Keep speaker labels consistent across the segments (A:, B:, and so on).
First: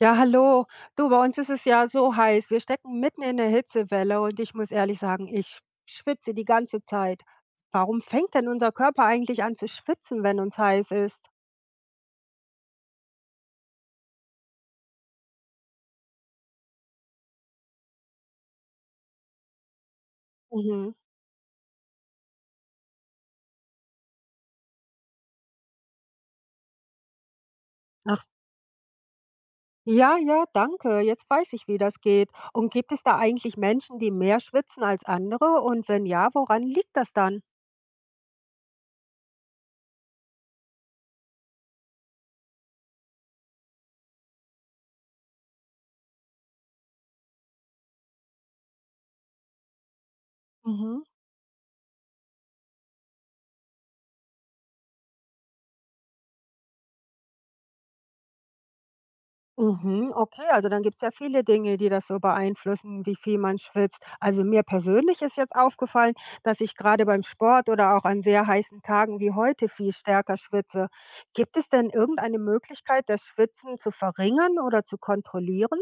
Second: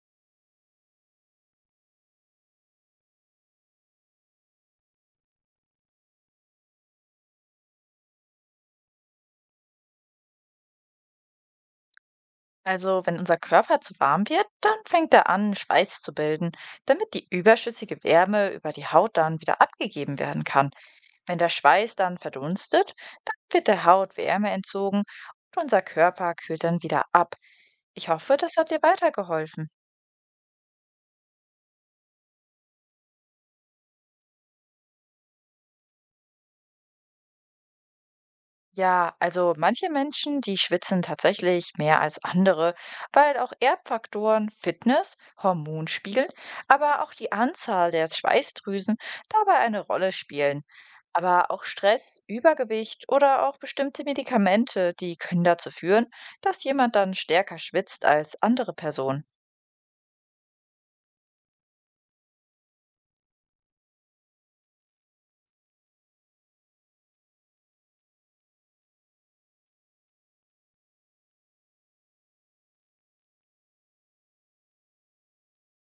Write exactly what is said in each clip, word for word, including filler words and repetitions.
A: Ja, hallo. Du, bei uns ist es ja so heiß. Wir stecken mitten in der Hitzewelle und ich muss ehrlich sagen, ich schwitze die ganze Zeit. Warum fängt denn unser Körper eigentlich an zu schwitzen, wenn uns heiß ist?
B: Also, wenn unser Körper zu warm wird, dann fängt er an, Schweiß zu bilden, damit die überschüssige Wärme über die Haut dann wieder abgegeben werden kann.
A: Mhm.
B: Wenn der Schweiß dann verdunstet, dann wird der Haut Wärme entzogen und unser Körper kühlt dann wieder ab. Ich
A: Ach, s-
B: hoffe, das hat dir weitergeholfen.
A: Ja, ja, danke. Jetzt weiß ich, wie das geht. Und gibt es da eigentlich Menschen, die mehr schwitzen als andere? Und wenn ja, woran liegt das dann?
B: Ja, also manche Menschen, die schwitzen tatsächlich mehr als andere, weil auch Erbfaktoren, Fitness, Hormonspiegel, aber auch die Anzahl der Schweißdrüsen dabei eine Rolle spielen.
A: Mhm.
B: Aber auch Stress, Übergewicht oder auch bestimmte Medikamente, die können dazu führen, dass jemand dann stärker schwitzt als andere Personen.
A: Mhm, okay, also dann gibt es ja viele Dinge, die das so beeinflussen, wie viel man schwitzt. Also mir persönlich ist jetzt aufgefallen, dass ich gerade beim Sport oder auch an sehr heißen Tagen wie heute viel stärker schwitze. Gibt es denn irgendeine Möglichkeit, das Schwitzen zu verringern oder zu kontrollieren?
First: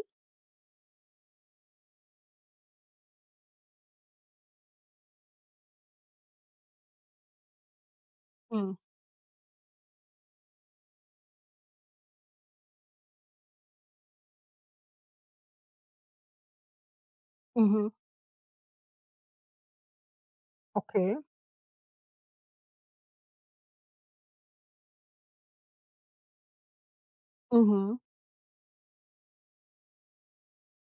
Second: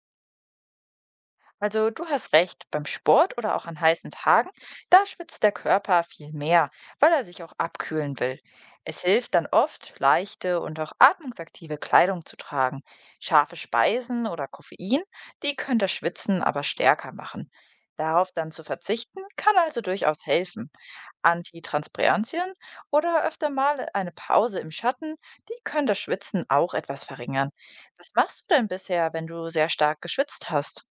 B: Also du hast recht, beim Sport oder auch an heißen Tagen, da schwitzt der Körper viel mehr, weil er sich auch abkühlen will.
A: Hm.
B: Es hilft dann oft, leichte und auch atmungsaktive Kleidung zu tragen. Scharfe Speisen oder Koffein, die können das Schwitzen aber stärker machen.
A: Mhm,
B: Darauf dann zu verzichten, kann also durchaus helfen.
A: okay.
B: Antitranspirantien oder öfter mal eine Pause im Schatten, die können das Schwitzen auch etwas verringern.
A: Mhm.
B: Was machst du denn bisher, wenn du sehr stark geschwitzt hast?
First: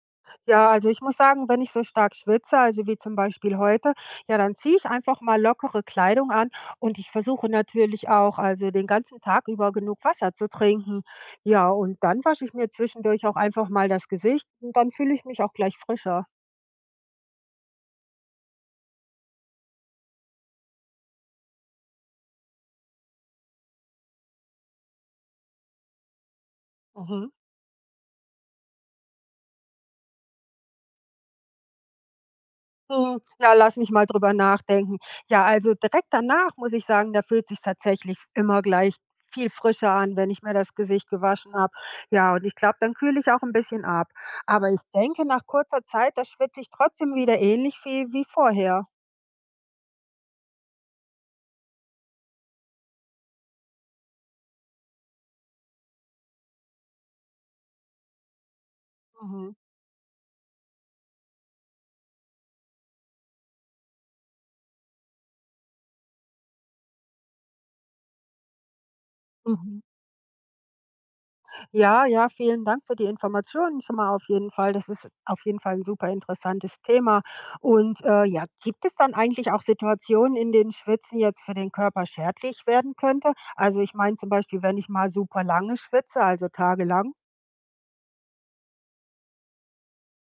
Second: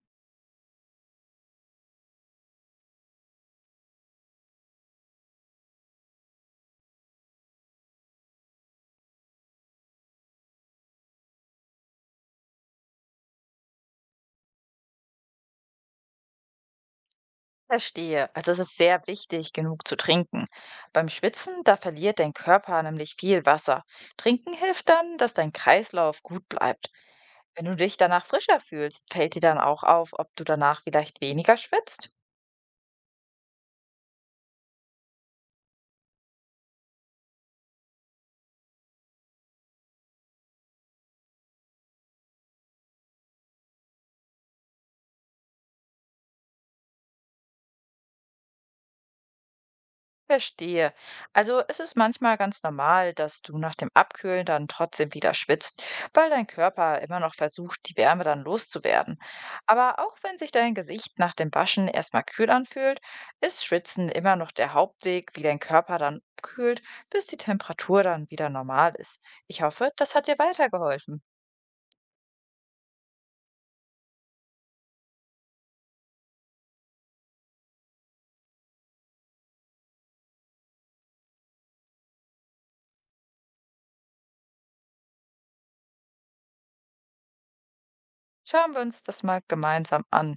A: Ja, also ich muss sagen, wenn ich so stark schwitze, also wie zum Beispiel heute, ja, dann ziehe ich einfach mal lockere Kleidung an und ich versuche natürlich auch, also den ganzen Tag über genug Wasser zu trinken. Ja, und dann wasche ich mir zwischendurch auch einfach mal das Gesicht und dann fühle ich mich auch gleich frischer.
B: Verstehe. Also es ist sehr wichtig, genug zu trinken. Beim Schwitzen, da verliert dein Körper nämlich viel Wasser. Trinken hilft dann, dass dein Kreislauf gut bleibt.
A: Mhm.
B: Wenn du dich danach frischer fühlst, fällt dir dann auch auf, ob du danach vielleicht weniger schwitzt.
A: Hm, ja, lass mich mal drüber nachdenken. Ja, also direkt danach muss ich sagen, da fühlt sich tatsächlich immer gleich viel frischer an, wenn ich mir das Gesicht gewaschen habe. Ja, und ich glaube, dann kühle ich auch ein bisschen ab. Aber ich denke, nach kurzer Zeit, da schwitze ich trotzdem wieder ähnlich viel wie vorher.
B: Verstehe. Also es ist manchmal ganz normal, dass du nach dem Abkühlen dann trotzdem wieder schwitzt, weil dein Körper immer noch versucht, die Wärme dann loszuwerden.
A: Mhm.
B: Aber auch wenn sich dein Gesicht nach dem Waschen erstmal kühl anfühlt, ist Schwitzen immer noch der Hauptweg, wie dein Körper dann abkühlt, bis die Temperatur dann wieder normal ist. Ich
A: Mhm.
B: hoffe, das hat dir weitergeholfen.
A: Ja, ja, vielen Dank für die Informationen schon mal auf jeden Fall. Das ist auf jeden Fall ein super interessantes Thema. Und, äh, ja, gibt es dann eigentlich auch Situationen, in denen Schwitzen jetzt für den Körper schädlich werden könnte? Also, ich meine zum Beispiel, wenn ich mal super lange schwitze, also tagelang.
B: Schauen wir uns das mal gemeinsam an.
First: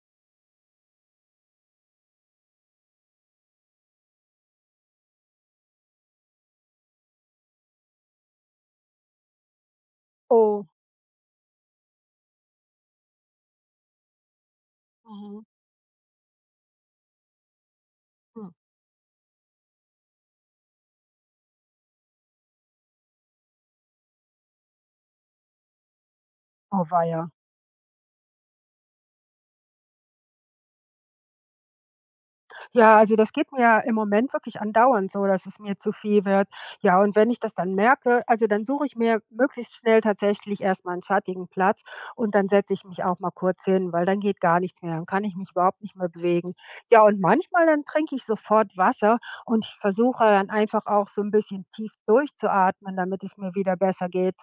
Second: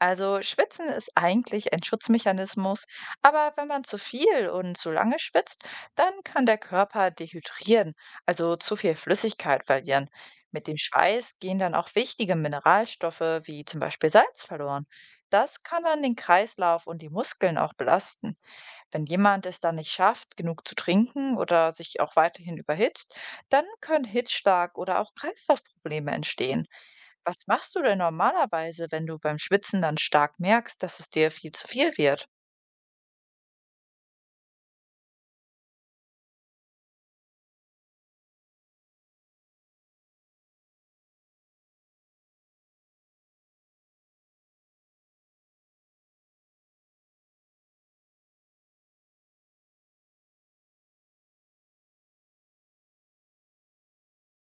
B: Also Schwitzen ist eigentlich ein Schutzmechanismus, aber wenn man zu viel und zu lange schwitzt, dann kann der Körper dehydrieren, also zu viel Flüssigkeit verlieren.
A: Oh,
B: Mit dem Schweiß gehen dann auch wichtige Mineralstoffe wie zum Beispiel Salz verloren.
A: mhm,
B: Das kann dann den Kreislauf und die Muskeln auch belasten.
A: hm,
B: Wenn jemand es dann nicht schafft, genug zu trinken oder sich auch weiterhin überhitzt, dann können Hitzschlag oder auch Kreislaufprobleme entstehen.
A: oh weia.
B: Was machst du denn normalerweise, wenn du beim Schwitzen dann stark merkst, dass es dir viel zu viel wird?
A: Ja, also das geht mir ja im Moment wirklich andauernd so, dass es mir zu viel wird. Ja, und wenn ich das dann merke, also dann suche ich mir möglichst schnell tatsächlich erstmal einen schattigen Platz und dann setze ich mich auch mal kurz hin, weil dann geht gar nichts mehr, dann kann ich mich überhaupt nicht mehr bewegen. Ja, und manchmal, dann trinke ich sofort Wasser und ich versuche dann einfach auch so ein bisschen tief durchzuatmen, damit es mir wieder besser geht.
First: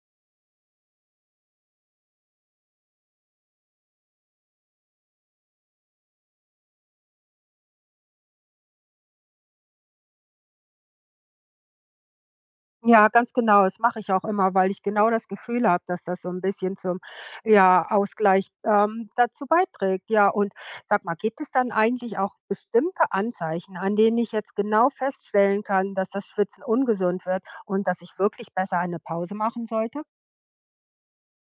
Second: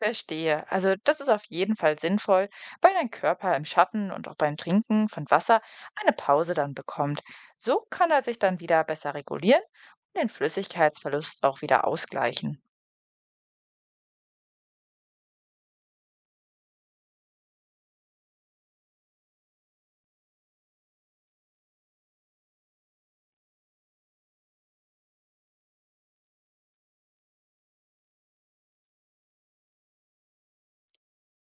B: Verstehe. Also das ist auf jeden Fall sinnvoll, weil dein Körper im Schatten und auch beim Trinken von Wasser eine Pause dann bekommt. So kann er sich dann wieder besser regulieren und den Flüssigkeitsverlust auch wieder ausgleichen.
A: Ja, ganz genau. Das mache ich auch immer, weil ich genau das Gefühl habe, dass das so ein bisschen zum, ja, Ausgleich, ähm, dazu beiträgt. Ja, und sag mal, gibt es dann eigentlich auch bestimmte Anzeichen, an denen ich jetzt genau feststellen kann, dass das Schwitzen ungesund wird und dass ich wirklich besser eine Pause machen sollte?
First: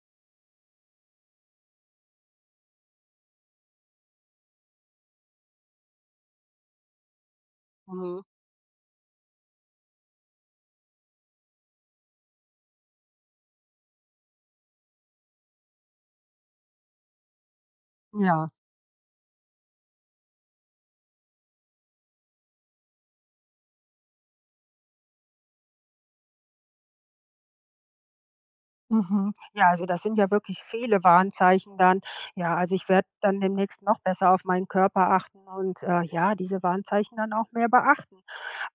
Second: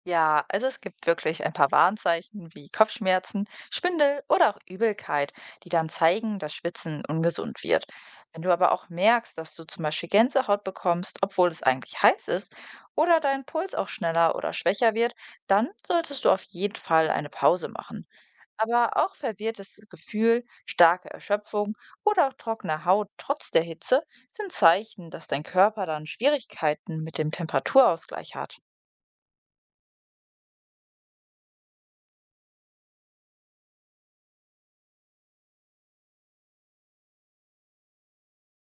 B: Ja, also es gibt wirklich ein paar Warnzeichen wie Kopfschmerzen, Schwindel oder auch Übelkeit, die dann zeigen, dass Schwitzen ungesund wird.
A: Mhm.
B: Wenn du aber auch merkst, dass du zum Beispiel Gänsehaut bekommst, obwohl es eigentlich heiß ist, oder dein Puls auch schneller oder schwächer wird, dann solltest du auf jeden Fall eine Pause machen.
A: Ja.
B: Aber auch verwirrtes Gefühl, starke Erschöpfung oder auch trockene Haut trotz der Hitze sind Zeichen, dass dein Körper dann Schwierigkeiten mit dem Temperaturausgleich hat.
A: Mhm. Ja, also das sind ja wirklich viele Warnzeichen dann. Ja, also ich werde dann demnächst noch besser auf meinen Körper achten und, äh, ja, diese Warnzeichen dann auch mehr beachten.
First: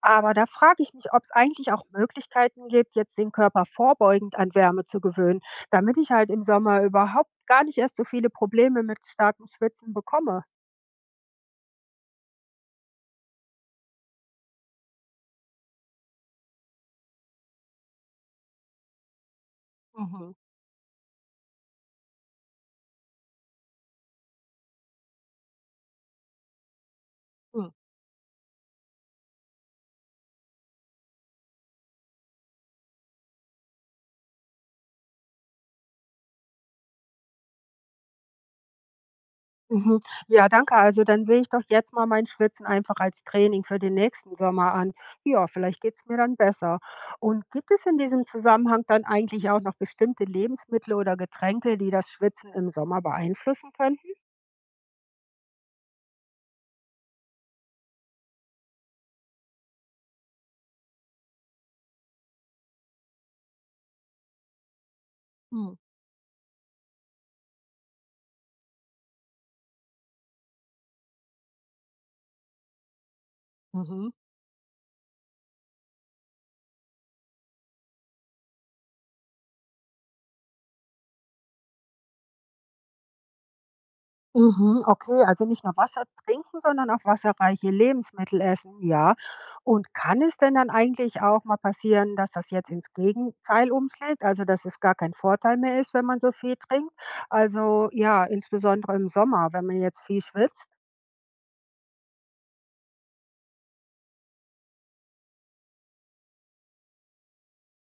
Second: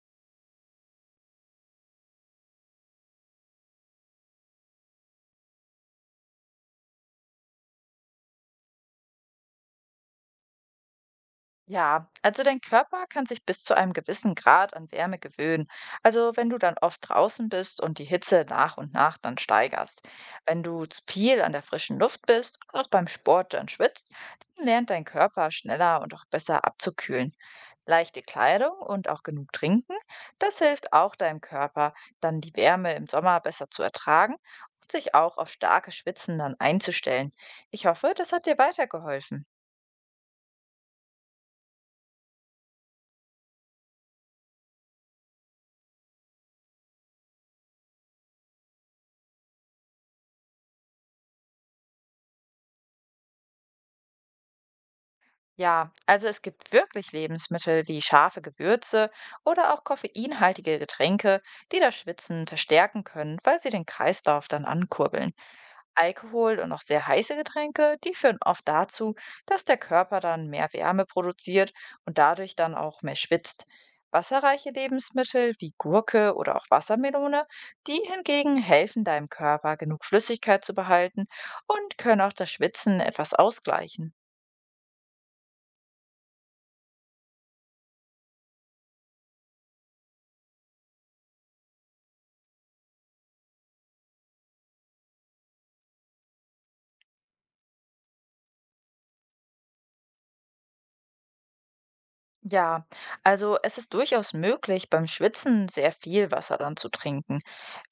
A: Aber da frage ich mich, ob es eigentlich auch Möglichkeiten gibt, jetzt den Körper vorbeugend an Wärme zu gewöhnen, damit ich halt im Sommer überhaupt gar nicht erst so viele Probleme mit starkem Schwitzen bekomme.
B: Ja, also dein Körper kann sich bis zu einem gewissen Grad an Wärme gewöhnen. Also wenn du dann oft draußen bist und die Hitze nach und nach dann steigerst.
A: Mhm.
B: Wenn du zu viel an der frischen Luft bist, auch beim Sport dann schwitzt, dann lernt dein Körper schneller und auch besser abzukühlen.
A: Hm.
B: Leichte Kleidung und auch genug trinken, das hilft auch deinem Körper, dann die Wärme im Sommer besser zu ertragen und sich auch auf starke Schwitzen dann einzustellen. Ich hoffe, das hat dir weitergeholfen.
A: Mhm. Ja, danke. Also dann sehe ich doch jetzt mal mein Schwitzen einfach als Training für den nächsten Sommer an. Ja, vielleicht geht's mir dann besser. Und gibt es in diesem Zusammenhang dann eigentlich auch noch bestimmte Lebensmittel oder Getränke, die das Schwitzen im Sommer beeinflussen könnten?
B: Ja, also es gibt wirklich Lebensmittel wie scharfe Gewürze oder auch koffeinhaltige Getränke, die das Schwitzen verstärken können, weil sie den Kreislauf dann ankurbeln.
A: Hm.
B: Alkohol und auch sehr heiße Getränke, die führen oft dazu, dass der Körper dann mehr Wärme produziert und dadurch dann auch mehr schwitzt.
A: Mhm.
B: Wasserreiche Lebensmittel wie Gurke oder auch Wassermelone, die hingegen helfen deinem Körper, genug Flüssigkeit zu behalten und können auch das Schwitzen etwas ausgleichen.
A: Mhm, okay, also nicht nur Wasser trinken, sondern auch wasserreiche Lebensmittel essen, ja. Und kann es denn dann eigentlich auch mal passieren, dass das jetzt ins Gegenteil umschlägt, also dass es gar kein Vorteil mehr ist, wenn man so viel trinkt? Also ja, insbesondere im Sommer, wenn man jetzt viel schwitzt.
B: Ja, also es ist durchaus möglich, beim Schwitzen sehr viel Wasser dann zu trinken.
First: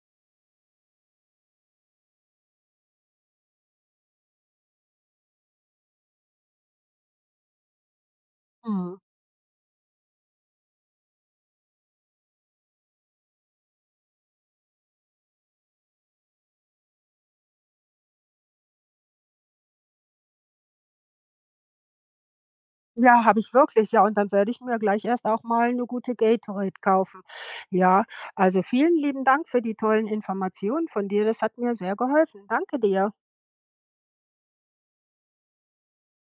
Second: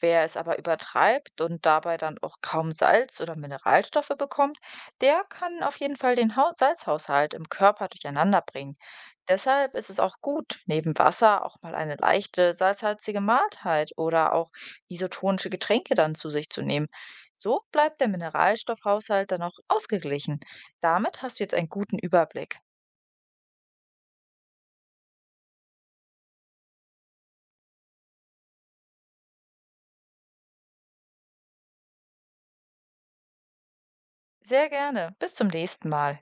B: Wer es aber übertreibt und dabei dann auch kaum Salz oder Mineralstoffe bekommt, der kann auf jeden Fall den Hau- Salzhaushalt im Körper durcheinander bringen.
A: Mhm.
B: Deshalb ist es auch gut, neben Wasser auch mal eine leichte salzhaltige Mahlzeit oder auch isotonische Getränke dann zu sich zu nehmen. So bleibt der Mineralstoffhaushalt dann auch ausgeglichen. Damit hast du jetzt einen guten Überblick.
A: Ja, habe ich wirklich, ja. Und dann werde ich mir gleich erst auch mal eine gute Gatorade kaufen. Ja, also vielen lieben Dank für die tollen Informationen von dir. Das hat mir sehr geholfen. Danke dir.
B: Sehr gerne. Bis zum nächsten Mal.